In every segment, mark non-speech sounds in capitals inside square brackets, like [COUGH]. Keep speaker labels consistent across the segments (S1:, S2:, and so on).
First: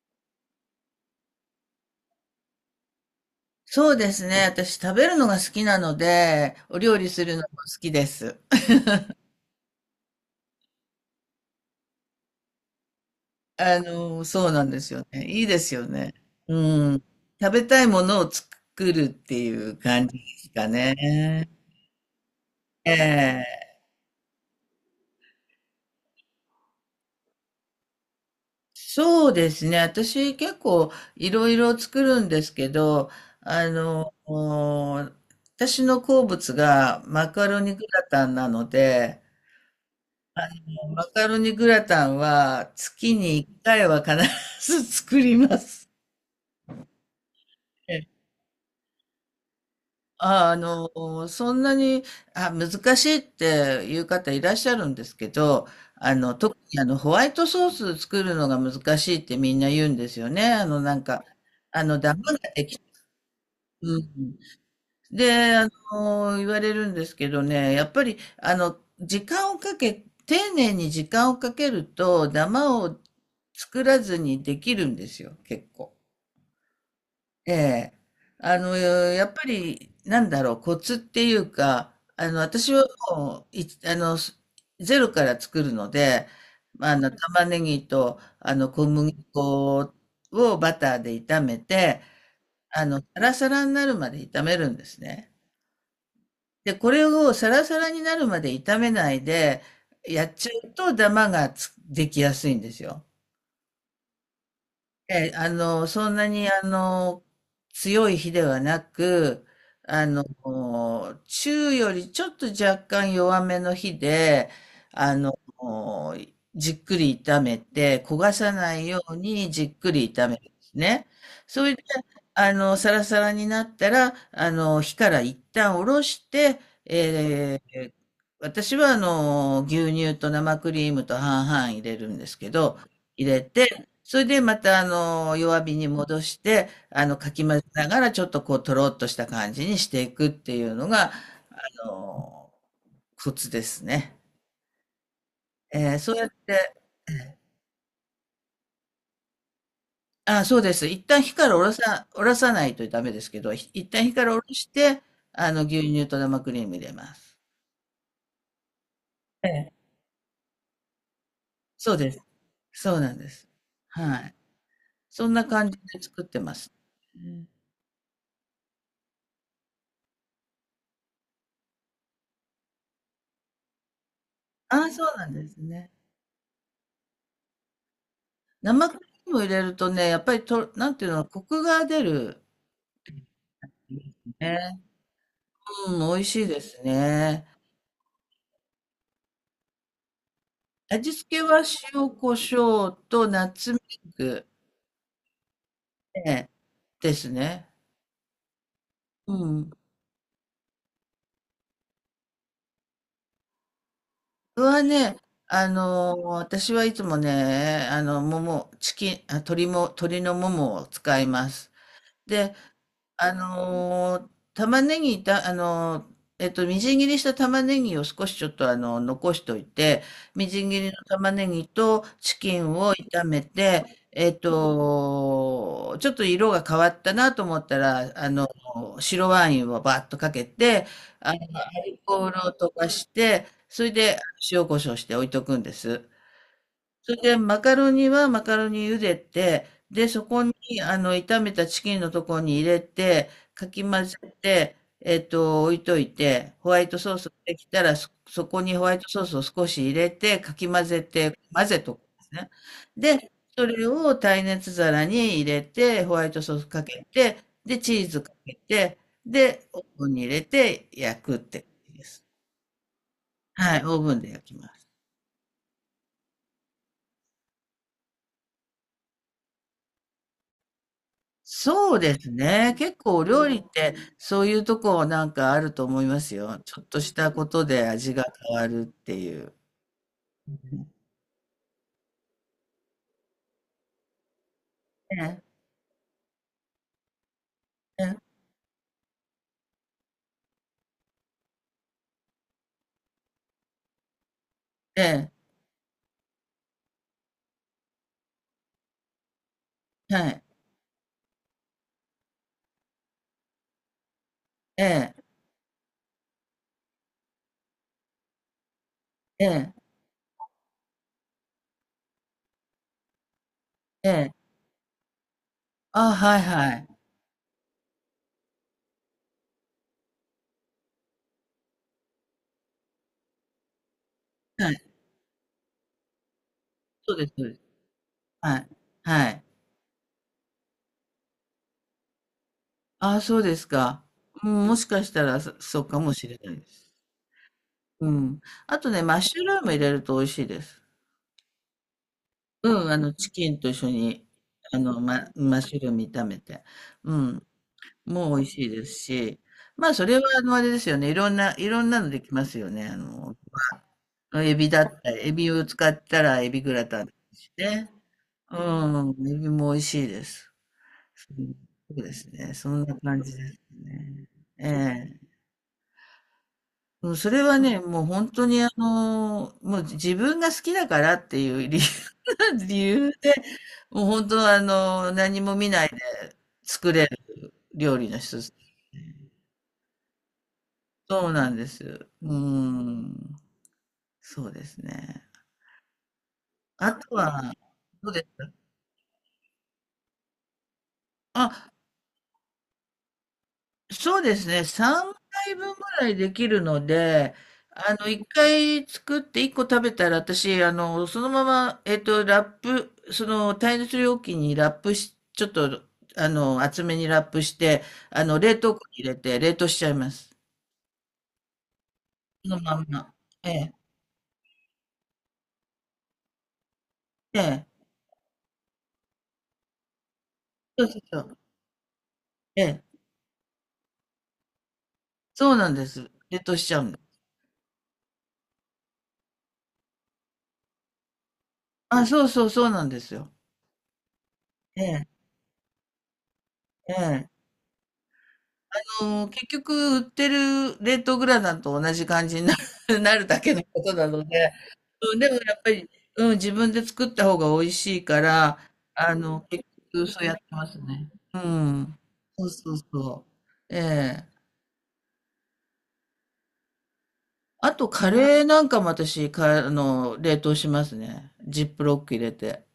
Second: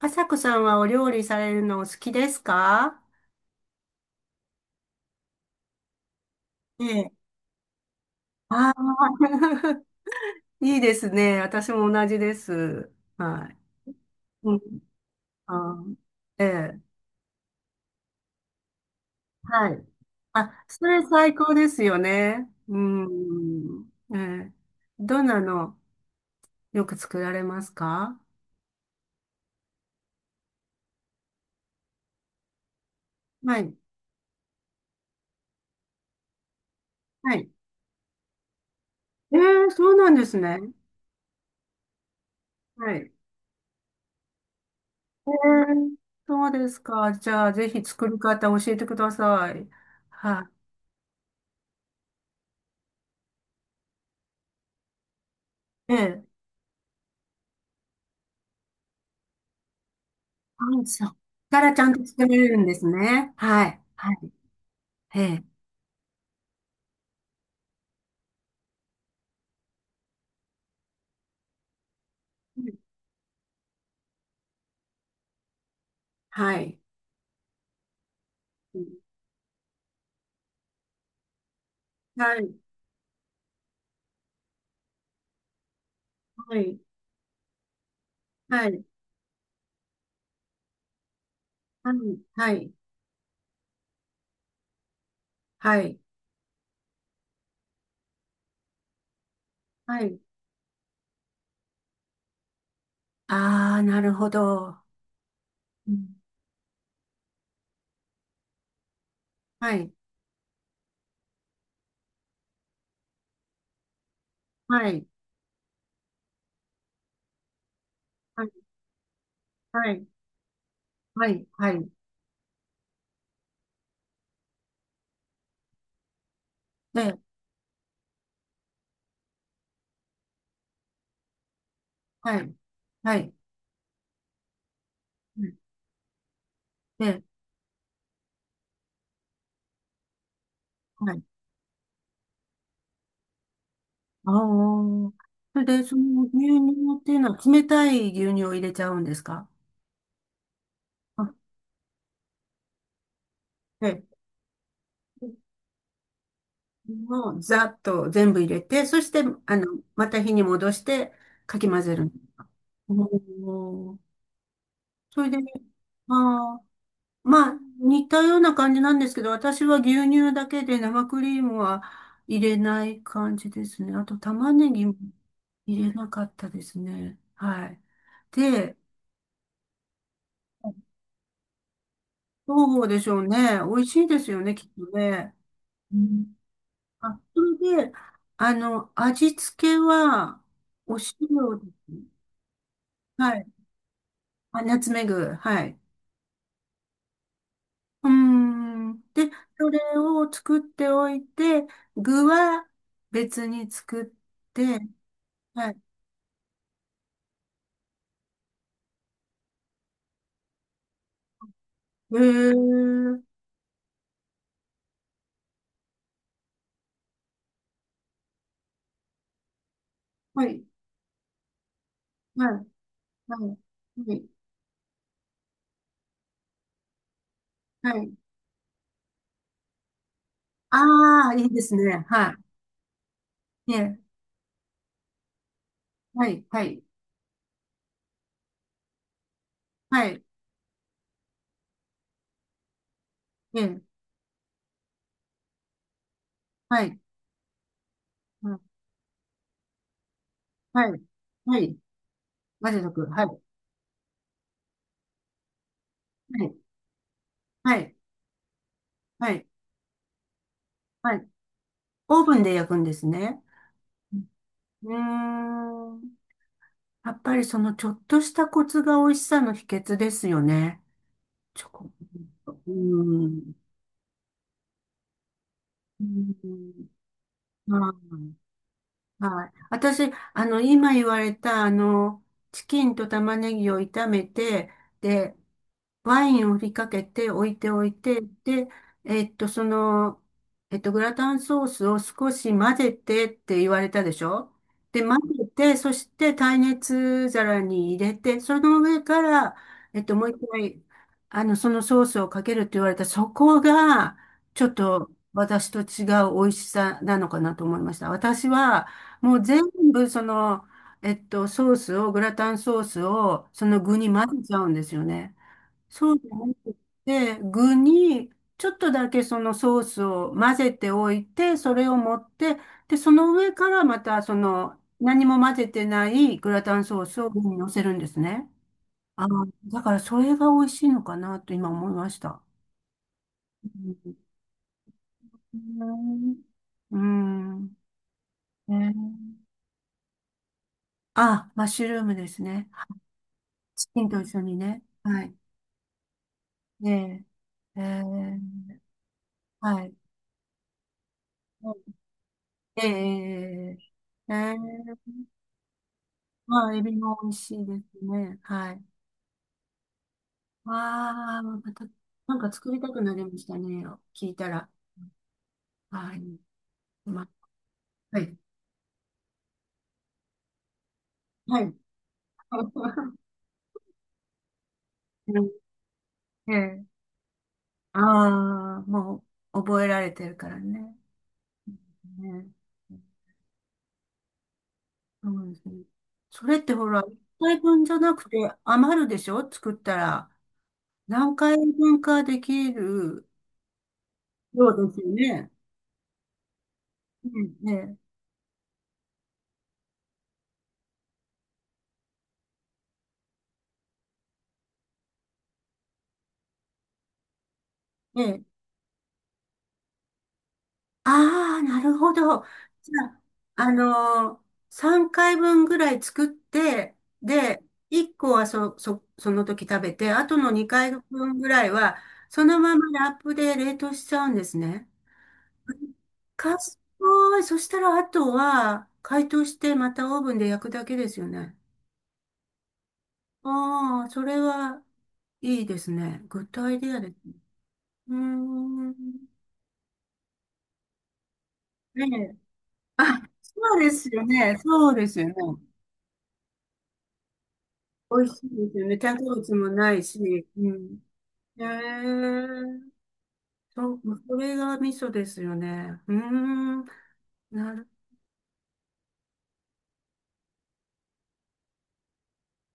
S1: あさこさんはお料理されるのお好きですか？
S2: そうですね。私食べるのが好きなので、お
S1: え
S2: 料理
S1: え。
S2: するのも好きです。
S1: ああ、
S2: [LAUGHS]
S1: [LAUGHS] いいですね。私も同じです。はい。
S2: そう
S1: うん。
S2: なんですよね。いいです
S1: あ
S2: よ
S1: ー。
S2: ね。
S1: ええ。
S2: うん。食べたいものを作るってい
S1: は
S2: う
S1: い。
S2: 感じです
S1: あ、
S2: か
S1: それ最
S2: ね。
S1: 高ですよね。う
S2: ええ。
S1: ん。ええ。どんなのよく作られますか？
S2: そうですね。私結構いろいろ作るんですけど、
S1: は
S2: あ
S1: い。
S2: の、お私の好物がマ
S1: は
S2: カ
S1: い。
S2: ロニグラタンなので、
S1: ええ、そうなんですね。
S2: マカロニグラタンは
S1: はい。
S2: 月に1回は必ず作
S1: ええ、
S2: ります。
S1: そうですか。じゃあ、ぜひ
S2: え
S1: 作
S2: え、
S1: り方教えてください。は
S2: そんなに、あ、難しいっていう方いらっしゃるんですけど、
S1: い。え
S2: あ
S1: え。
S2: の、特にあの、ホワイトソース作るのが難しいってみんな言うんですよね。
S1: あ、そっからちゃんと
S2: ダ
S1: 作
S2: マが
S1: れるん
S2: で
S1: で
S2: き、
S1: すね。はい。
S2: う
S1: は
S2: ん。
S1: い。ええ。
S2: で、あの、言われるんですけどね、やっぱり、時間をかけ、丁寧に時間をかけると、ダマを作らずにできるんですよ、結構。
S1: はい。
S2: ええ。やっぱり、なんだろう、コツっていうか、
S1: はい。
S2: 私はもう、い、あの、すゼロから作るので、
S1: はい。
S2: 玉ねぎと、
S1: はい。
S2: 小麦粉をバターで炒め
S1: はい。
S2: て、
S1: はい。
S2: サラサラになるまで炒めるんですね。
S1: はい。
S2: で、これをサラサラになるまで炒めないで
S1: はい。
S2: やっちゃうと、ダマができやすいんですよ。
S1: ああ、なるほど。
S2: ええ、あの、
S1: う
S2: そ
S1: ん。
S2: んなに、あの、強い火ではなく、
S1: はい。
S2: 中よりちょっと若干弱めの火で、
S1: はい。
S2: あの、じっくり炒めて、焦が
S1: はい。
S2: さないようにじっ
S1: は
S2: く
S1: い。
S2: り炒めるんですね。
S1: はい。
S2: そ
S1: は
S2: れで、
S1: い。
S2: サラサラになったら、火から一旦下ろして、
S1: ええ。
S2: えー私は、牛乳と生クリームと半々入れるんです
S1: は
S2: け
S1: い。
S2: ど、
S1: は
S2: 入
S1: い。
S2: れて、それでまた
S1: うん。
S2: 弱火に戻して、
S1: ええ。
S2: かき混ぜながらちょっとこうとろっとした感じにしていくっていうの
S1: は
S2: が、
S1: い。
S2: の、コツですね。
S1: ああ。それで、そ
S2: そう
S1: の
S2: や
S1: 牛
S2: って、
S1: 乳っていうのは冷たい牛乳を入れちゃうんですか？
S2: あ、そうです。一旦
S1: あ、
S2: 火からおろさ、おろさないとダメですけど、
S1: え
S2: 一
S1: え。
S2: 旦火からおろして、牛乳と生クリーム入れま
S1: も
S2: す。
S1: うざっと全部入れて、そして、
S2: え
S1: あの、
S2: え、
S1: また火に戻してかき混
S2: そ
S1: ぜ
S2: う
S1: る。
S2: です。そうなんです。
S1: おー。
S2: はい。
S1: そ
S2: そ
S1: れ
S2: ん
S1: で、
S2: な感じで作って
S1: ま
S2: ま
S1: あ
S2: す。うん。
S1: まあ、似たような感じなんですけど、私は牛乳だけで生クリームは入れない感じですね。あと玉ねぎ
S2: ああ、
S1: も
S2: そうなんです
S1: 入
S2: ね。
S1: れなかったですね。はい。で、
S2: 生クリーム入れるとね、やっぱり、なんていうの、コクが出る。
S1: どうでしょうね。美味しいですよね、きっ
S2: ね。
S1: とね。う
S2: うん、美味
S1: ん。
S2: しいです
S1: あ、そ
S2: ね。
S1: れで、あの、味付けは、お
S2: 味付け
S1: 塩
S2: は
S1: ですね。
S2: 塩コショウと
S1: はい。
S2: ナッツメグ、
S1: あ、ナツメグ。はい。
S2: ね、ですね。
S1: うーん。で、
S2: う
S1: そ
S2: ん。
S1: れを作っておいて、具は別に作っ
S2: 僕
S1: て、
S2: はね、
S1: はい。
S2: 私はいつもね、あの、もも、チキン、あ、鶏も、鶏のももを使います。
S1: へ
S2: で、
S1: ー。
S2: あのー玉ねぎた、あのーえっと、みじん切りした玉ねぎを少しちょっと残しといて、
S1: は
S2: み
S1: い。
S2: じん切りの玉ねぎとチ
S1: は
S2: キ
S1: い。
S2: ンを炒め
S1: は
S2: て、
S1: い。はい。
S2: えっと、ちょっと色が変わったなと思った
S1: は
S2: ら、
S1: い。
S2: 白ワインをバーッとかけて、
S1: あ
S2: ア
S1: あ、
S2: ル
S1: いいですね。
S2: コー
S1: は
S2: ルを溶かして、
S1: い。え
S2: それ
S1: え。
S2: で塩コショウして置いとくんです。
S1: はい。はい。
S2: それで、マカロニはマカロニ茹でて、
S1: は
S2: で、
S1: い。
S2: そこに、炒めたチキンのところに入れて、
S1: え
S2: か
S1: え。
S2: き混ぜて、えっと、置いといて、ホワ
S1: は
S2: イト
S1: い。
S2: ソースができたら、そ
S1: うん。
S2: こにホワイトソースを少し入れて、かき混
S1: はい。
S2: ぜて、
S1: は
S2: 混
S1: い。
S2: ぜとくんですね。
S1: 混ぜとく。は
S2: で、
S1: い。
S2: それを耐熱皿に入れて、ホワイト
S1: はい。
S2: ソースかけて、
S1: は
S2: で、チ
S1: い。
S2: ーズかけて、
S1: はい。
S2: で、オーブンに入れて
S1: は
S2: 焼
S1: い。
S2: くって感じで
S1: オ
S2: す。
S1: ーブンで焼くんですね。
S2: はい、オーブ
S1: う
S2: ンで焼きます。
S1: ん。うーん。やっぱりそのちょっとしたコツが美味しさの秘訣ですよね。チョコ、
S2: そうです
S1: う
S2: ね。結構お
S1: ー
S2: 料
S1: ん。
S2: 理ってそういうとこなんかあると思
S1: うー
S2: いますよ。ちょっ
S1: ん。
S2: としたことで
S1: まあ、
S2: 味が変わるってい
S1: はい。
S2: う。
S1: 私、あの、今言われた、あの、チキンと玉ねぎを炒めて、
S2: え
S1: で、
S2: え、
S1: ワインを振りかけて置いておい
S2: え
S1: て、で、えっと、その、グラタンソースを少し混ぜてって言われたでしょ？
S2: え、
S1: で、混
S2: え
S1: ぜて、そして耐熱皿に入れて、その上から、えっ
S2: え、
S1: と、も
S2: は
S1: う
S2: い、
S1: 一回、あの、そのソースをかけるって言われた、そこが、ちょっ
S2: え
S1: と
S2: え、
S1: 私と違う美味しさなのかなと思いました。私は、もう
S2: え
S1: 全
S2: え、
S1: 部その、えっと、ソースを、グラタンソースを、その具に
S2: ええ。
S1: 混ぜちゃうんですよね。そ
S2: あ、
S1: うじゃ
S2: はい
S1: な
S2: は
S1: く
S2: い。
S1: て、具に、ちょっとだけそのソースを混ぜておいて、それを持って、で、その上からまた、そ
S2: は
S1: の、
S2: い。
S1: 何も混ぜてないグラタンソー
S2: そう
S1: ス
S2: で
S1: を
S2: す、
S1: 上
S2: そうで
S1: に
S2: す。
S1: 乗せるんですね。
S2: はい。
S1: あ
S2: はい。
S1: ー、だからそれが美味しいのかなと今思いました。
S2: あ、そうで
S1: う
S2: すか。
S1: ん。
S2: うん、もしかしたらそうかもしれないです。
S1: うん。う
S2: うん。
S1: ん。
S2: あと
S1: ね。
S2: ね、マッシュルーム入れると美味しいです。
S1: あ、マッシュルームですね。
S2: うん、チキンと一
S1: チ
S2: 緒
S1: キンと
S2: に、
S1: 一緒にね。はい。
S2: マッシュルーム炒めて。う
S1: で、
S2: ん。
S1: え
S2: もう
S1: ー、
S2: 美味しいですし、
S1: は
S2: ま
S1: い。
S2: あそれはあのあれですよね、いろんなのできますよ
S1: え
S2: ね。
S1: え
S2: あの、
S1: えー、
S2: エビだったり、エビを使ったらエビ
S1: ま
S2: グ
S1: あ、エ
S2: ラ
S1: ビ
S2: タンで
S1: も美味
S2: すし
S1: しいで
S2: ね。
S1: すね。はい。
S2: うん、エビも美味しいです。そ
S1: わあ、
S2: うん
S1: また、
S2: そうです
S1: なんか
S2: ね、そ
S1: 作り
S2: ん
S1: た
S2: な
S1: くな
S2: 感
S1: りま
S2: じで
S1: した
S2: す
S1: ね。聞
S2: ね。
S1: いた
S2: え
S1: ら。
S2: え。
S1: はい。
S2: うん
S1: ま、
S2: それはね、もう
S1: は
S2: 本
S1: い。
S2: 当にあの、もう自分が好きだからってい
S1: は
S2: う
S1: い。
S2: 理由、[LAUGHS] 理由
S1: [LAUGHS]
S2: で、もう本当あの、
S1: う
S2: 何
S1: ん。
S2: も見ないで
S1: ええ。
S2: 作れる料
S1: あ
S2: 理の一つ。
S1: あ、もう、覚えられてるからね。
S2: そうなんです。う
S1: ね。
S2: ん。そうですね。
S1: そうですね。それってほ
S2: あ
S1: ら、
S2: と
S1: 一
S2: は、
S1: 回分じゃ
S2: どう
S1: な
S2: です
S1: くて
S2: か？
S1: 余るでしょ作ったら。何回
S2: あ、
S1: 分かできる？
S2: そうですね。
S1: そうですよ
S2: 3
S1: ね。
S2: 回分ぐらいできるの
S1: う
S2: で、
S1: ん。
S2: あ
S1: え
S2: の、1回作って1個食べたら、私、あの、そのまま、えっと、ラップ、その耐熱容器にラップし、ちょっと、あの、厚めにラップして、
S1: え、ええ。
S2: 冷凍庫に入れて、冷凍しちゃいます。
S1: ああ、なるほど。
S2: そのまん
S1: じゃ
S2: ま。
S1: あ、
S2: え
S1: あ
S2: え、
S1: のー、3回分ぐらい作って、
S2: え
S1: で、
S2: え、
S1: 1個はそ、そ、その時食べて、あとの
S2: そ
S1: 2
S2: うそうそ
S1: 回分
S2: う。
S1: ぐらいは、その
S2: え
S1: ま
S2: え、
S1: まラップで冷凍しちゃうんですね。
S2: そうなんです。冷凍しち
S1: 賢
S2: ゃうんです。
S1: い。そしたら、あとは、解凍して、またオーブンで焼くだけですよね。
S2: あ、そうそう、そうなんですよ。
S1: ああ、それは
S2: ええ、
S1: いいですね。グッドアイデ
S2: え
S1: アです
S2: え。
S1: ね。うーん。
S2: 結局売ってる冷凍グラタンと同じ感
S1: ね。
S2: じになる [LAUGHS] な
S1: あ、
S2: るだけの
S1: そう
S2: こ
S1: で
S2: と
S1: す
S2: な
S1: よ
S2: ので、
S1: ね。そうで
S2: うん、
S1: すよ
S2: で
S1: ね。
S2: もやっぱり、うん、自分で作った方が美味しいか
S1: 美味しい
S2: ら、
S1: ですよね。添加物
S2: 結
S1: もない
S2: 局そうやって
S1: し。
S2: ま
S1: う
S2: す
S1: ん。
S2: ね。う
S1: へ
S2: ん。そうそう
S1: え。
S2: そう。え
S1: そう、
S2: え。
S1: それが味噌ですよね。うーん。な
S2: あ
S1: る。
S2: と、カレーなんかも私、か、あの、冷凍しますね。ジップロック入れて。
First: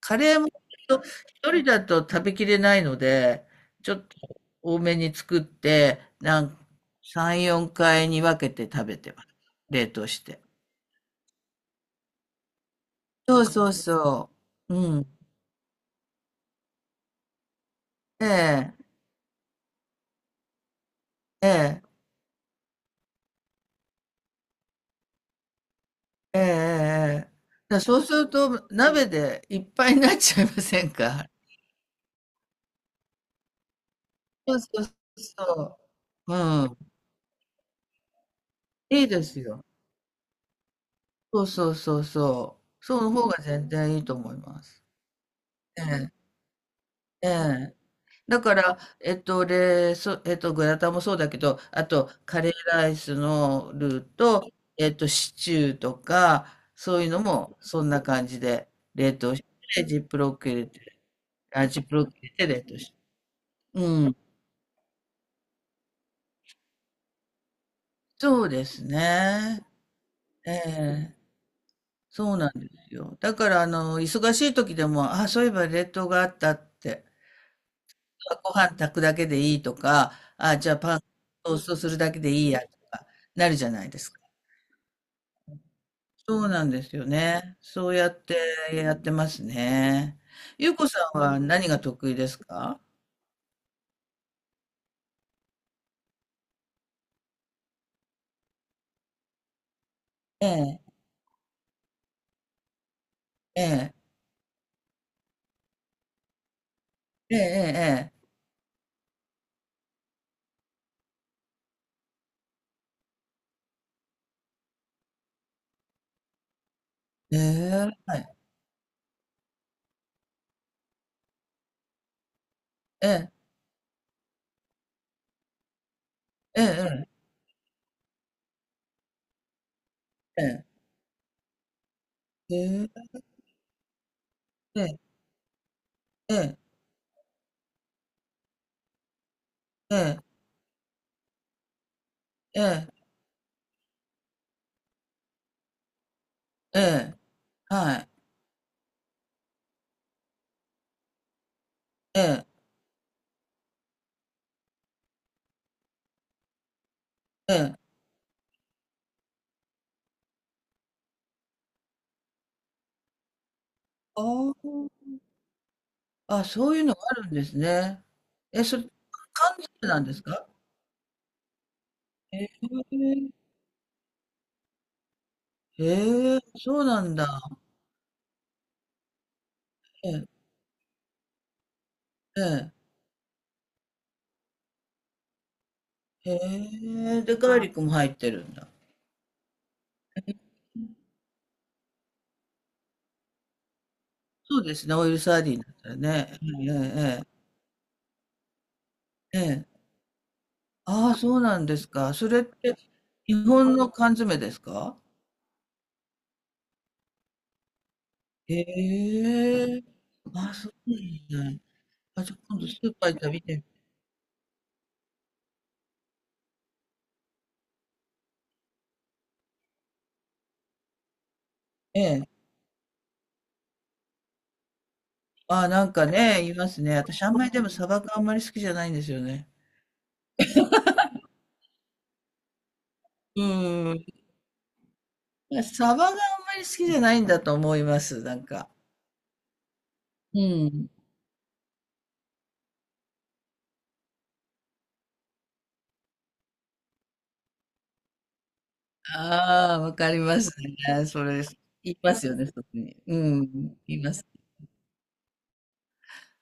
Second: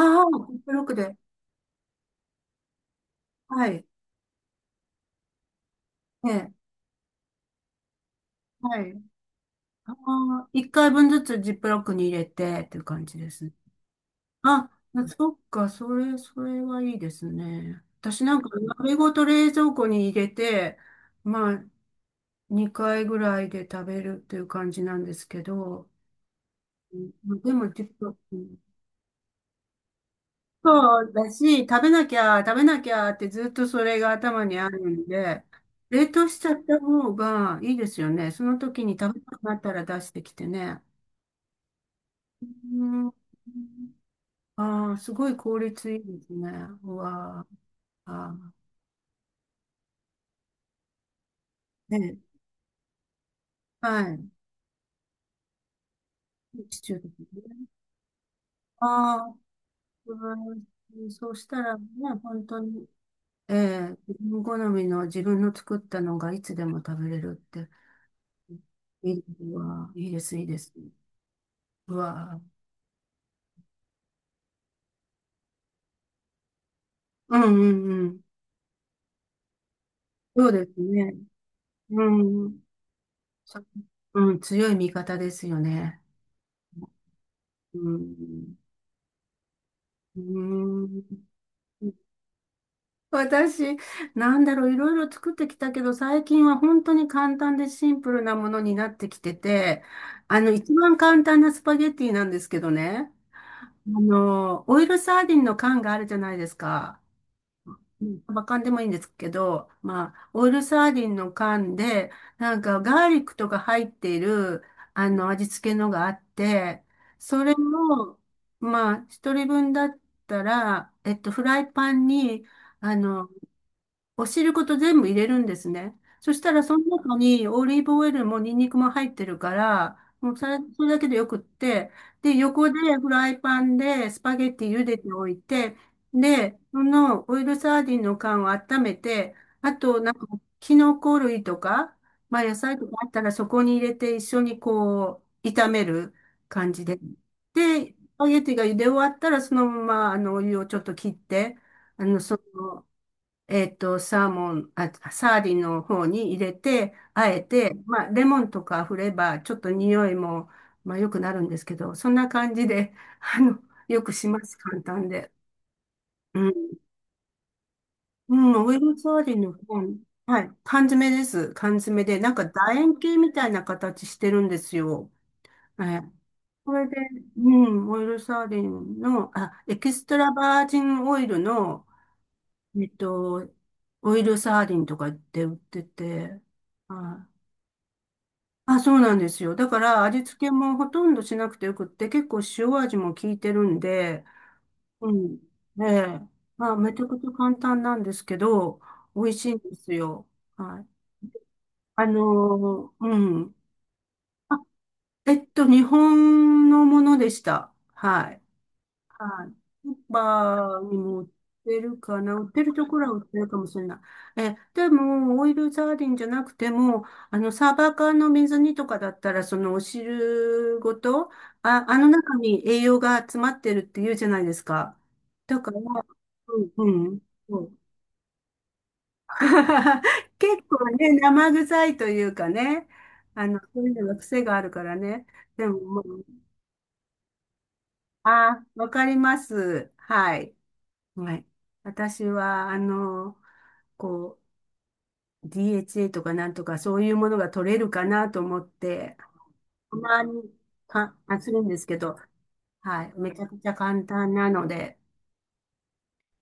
S2: カ
S1: あ、
S2: レーも
S1: ジップロックで。
S2: 一人だと食べきれないので、
S1: はい。
S2: ちょっと多めに作って、
S1: ええ。
S2: 3、4回に分けて
S1: は
S2: 食
S1: い。
S2: べてます。冷
S1: あ
S2: 凍して。
S1: あ、一回分ずつジップロックに入れてっていう感じで
S2: そう
S1: すね。
S2: そうそ
S1: あ、
S2: う。うん。
S1: そっか、それ、それはいいですね。私
S2: え
S1: なんか、
S2: え、
S1: 鍋ごと冷蔵庫に入れて、
S2: え
S1: まあ、
S2: え、
S1: 2回ぐらいで食べるっていう感じなんですけど、
S2: ええ、ええ。え
S1: う
S2: え、
S1: ん。でも
S2: だ
S1: ちょっ
S2: そうす
S1: と、
S2: る
S1: うん、
S2: と鍋でいっぱいになっちゃいません
S1: そう
S2: か？
S1: だし、食べなきゃってずっとそれが頭
S2: そ
S1: に
S2: う
S1: あ
S2: そ
S1: る
S2: う
S1: んで、
S2: そ
S1: 冷凍
S2: う。
S1: しちゃっ
S2: うん。
S1: た方がいいですよね。その時に
S2: いい
S1: 食べ
S2: で
S1: た
S2: す
S1: くなっ
S2: よ。
S1: たら出してきてね。
S2: そうそうそうそ
S1: う
S2: う。その
S1: ん。
S2: 方が全然いいと思います。
S1: ああー、すごい効
S2: え
S1: 率いい
S2: え、
S1: ですね。う
S2: え
S1: わ
S2: え。
S1: あ、
S2: だ
S1: あ
S2: から、えっと、で、そ、えっと、グラタンもそうだけど、あ
S1: ー
S2: と、
S1: ね、
S2: カレーライスの
S1: は
S2: ルー
S1: い。
S2: と、えっと、シチューとか、
S1: シチュ
S2: そ
S1: ー
S2: うい
S1: で
S2: うの
S1: すね。
S2: も、そんな感じで、冷
S1: ああ、
S2: 凍して、ジップロ
S1: う
S2: ック入れて、
S1: ん、そうした
S2: あ、
S1: ら
S2: ジ
S1: ね、
S2: ップロック入
S1: 本
S2: れて
S1: 当
S2: 冷凍
S1: に
S2: して。
S1: ええ、
S2: うん。
S1: 自分好みの自分の作ったのがいつでも食べれるって。
S2: そうです
S1: いいう
S2: ね。
S1: わ、いいです、いい
S2: え
S1: です。
S2: え、
S1: う
S2: そう
S1: わ、
S2: なんですよ。だから、忙しい時でも、あ、そういえば冷凍があったって、
S1: うん、うん、うん。
S2: あご飯炊くだけでいいとか、
S1: そう
S2: あ、
S1: で
S2: じゃあ
S1: す
S2: パン
S1: ね。
S2: トーストするだけ
S1: う
S2: でいい
S1: ん。
S2: やとか、なる
S1: そ
S2: じゃないですか。
S1: うん、強い味方ですよね。
S2: そうなんですよね。
S1: う
S2: そうやって
S1: ん。
S2: やってますね。
S1: う
S2: ゆうこさん
S1: ん。
S2: は何が得意ですか？
S1: 私、なんだろう、いろいろ作ってきたけど、最近は本当に簡単でシンプルなものになってきてて、あ
S2: え
S1: の、一
S2: え、
S1: 番簡単なスパゲッティなんですけどね。
S2: え
S1: あ
S2: え、
S1: の、オイルサーディンの缶があるじゃないですか。
S2: え
S1: う
S2: え、
S1: ん。サバ缶でもいいんですけど、まあ、オイルサーディンの缶で、なんかガーリックとか入っている、あの、味付けのがあって、
S2: ええ、え
S1: それ
S2: え、は
S1: を、
S2: い、
S1: まあ、一人分だったら、えっと、フライパンに、あ
S2: え
S1: の、
S2: え、
S1: お汁ごと全部入れるんですね。そした
S2: え
S1: らその
S2: え、
S1: 中にオリーブオイルもニンニクも入ってるから、もう
S2: え
S1: それ、
S2: え、
S1: それだけでよくって、で、横で
S2: え
S1: フ
S2: え、
S1: ライパンでスパゲッティ
S2: え
S1: 茹で
S2: え、
S1: ておいて、
S2: え
S1: で、
S2: え、
S1: そのオイルサーディンの缶を温めて、あとなんかキノコ類とか、まあ野
S2: え
S1: 菜と
S2: え、
S1: かあったらそこに入れて一緒にこう炒める感
S2: え
S1: じで。
S2: え、
S1: で、ス
S2: はい、
S1: パゲッティが茹で終わったらそのままあのお湯をちょっと切って、あの、
S2: え
S1: そ
S2: え、
S1: のえっと、サーモン、あ、サーディンの方に入れて、あえ
S2: え
S1: て、
S2: え。
S1: まあ、レモンとか振れば、ちょっと匂いも、まあ、良くなるんですけど、そんな感じで、[LAUGHS] あの、よく
S2: あ
S1: します、
S2: あ、
S1: 簡単で。う
S2: あ、
S1: ん。
S2: そういうのがあるんですね。
S1: う
S2: え、
S1: ん、オ
S2: そ
S1: イ
S2: れ、
S1: ルサーディンの
S2: 缶
S1: 方、
S2: 詰なんです
S1: は
S2: か？
S1: い、缶詰です。缶詰で、なんか
S2: ええ、
S1: 楕円形みたいな形してるんですよ。え、
S2: ええ、
S1: こ
S2: そう
S1: れで、
S2: なんだ。
S1: うん、オイルサーディンの、あ、エキス
S2: え
S1: ト
S2: え、
S1: ラバージンオイルの、
S2: ええ、
S1: えっと、オイルサーディンとかって売って
S2: へ
S1: て、
S2: え、
S1: は
S2: で、
S1: い。
S2: ガーリックも入ってるんだ。
S1: あ、そうなんですよ。だから味付けもほとんどしなくてよくって、結構塩味も効いてるんで、
S2: そうですね、オイ
S1: う
S2: ルサ
S1: ん。
S2: ーディンだっ
S1: え
S2: たら
S1: え。
S2: ね。
S1: まあ、めちゃ
S2: え
S1: くちゃ簡単なんですけど、美味
S2: え、ええ。
S1: しいん
S2: え
S1: で
S2: え。
S1: すよ。はい。
S2: ああ、そうなんです
S1: あ
S2: か。それって、
S1: のーう
S2: 日
S1: ん。
S2: 本の缶詰で
S1: あ、
S2: すか？
S1: えっと、日本のものでした。はい。
S2: へ
S1: はい。
S2: え。
S1: スー
S2: ああ、そう
S1: パーにも売っ
S2: なんだ。
S1: てるか
S2: あ、じ
S1: な。
S2: ゃあ
S1: 売っ
S2: 今
S1: て
S2: 度
S1: る
S2: ス
S1: と
S2: ー
S1: こ
S2: パー
S1: ろ
S2: 行
S1: は
S2: っ
S1: 売
S2: た
S1: っ
S2: ら
S1: て
S2: 見
S1: るか
S2: て。
S1: もしれない。え、でも、オイルサーディンじゃなくても、あの、サーバー缶の水煮とかだったら、そのお汁ごと、あ、あ
S2: え
S1: の
S2: え。
S1: 中に栄養が詰まってるって言うじゃないですか。だ
S2: ああ、
S1: から、
S2: なんかね、い
S1: う
S2: ま
S1: ん、
S2: すね。
S1: うん。
S2: 私あんまり
S1: そ
S2: でも
S1: う、
S2: サバがあんまり好きじゃないんですよね。
S1: [LAUGHS] 結構ね、生臭いというかね、あの、そういう
S2: うん。
S1: のが癖があるからね。でも、
S2: サ
S1: も
S2: バがあんま
S1: う、
S2: り好きじゃないんだと思います、なん
S1: あ、
S2: か。
S1: わかります。は
S2: う
S1: い。
S2: ん。
S1: はい。私は、あの、こう、DHA とかなんとかそういうものが取れるかなと思って、
S2: ああ、わ
S1: た
S2: かり
S1: ま
S2: ます
S1: に
S2: ね。
S1: か、
S2: そ
S1: あ、
S2: れ、
S1: するんです
S2: 言
S1: け
S2: いま
S1: ど、
S2: すよね、特に。
S1: はい。
S2: う
S1: めちゃ
S2: ん。
S1: くちゃ
S2: 言い
S1: 簡
S2: ます。
S1: 単なので、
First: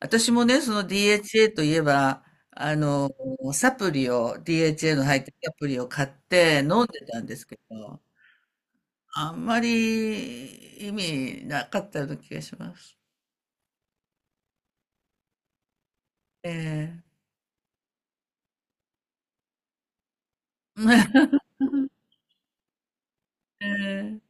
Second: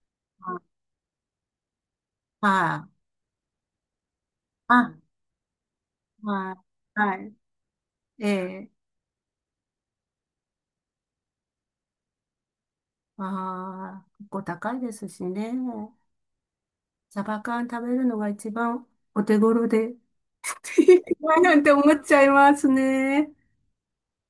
S2: 私も
S1: あ、は
S2: ね、そ
S1: い、
S2: の DHA といえば、あ
S1: あ、
S2: の、サプリを、
S1: あ、
S2: DHA の入ったサプリを買っ
S1: あ
S2: て飲んで
S1: は
S2: たん
S1: い。
S2: ですけど、
S1: ええ、
S2: あんまり意味なかったような気がします。
S1: ああ、結構高いですしね。
S2: ええ
S1: サバ缶食べるのが一番お手頃で、[LAUGHS]
S2: [LAUGHS]
S1: なんて思っちゃいますね。
S2: ええ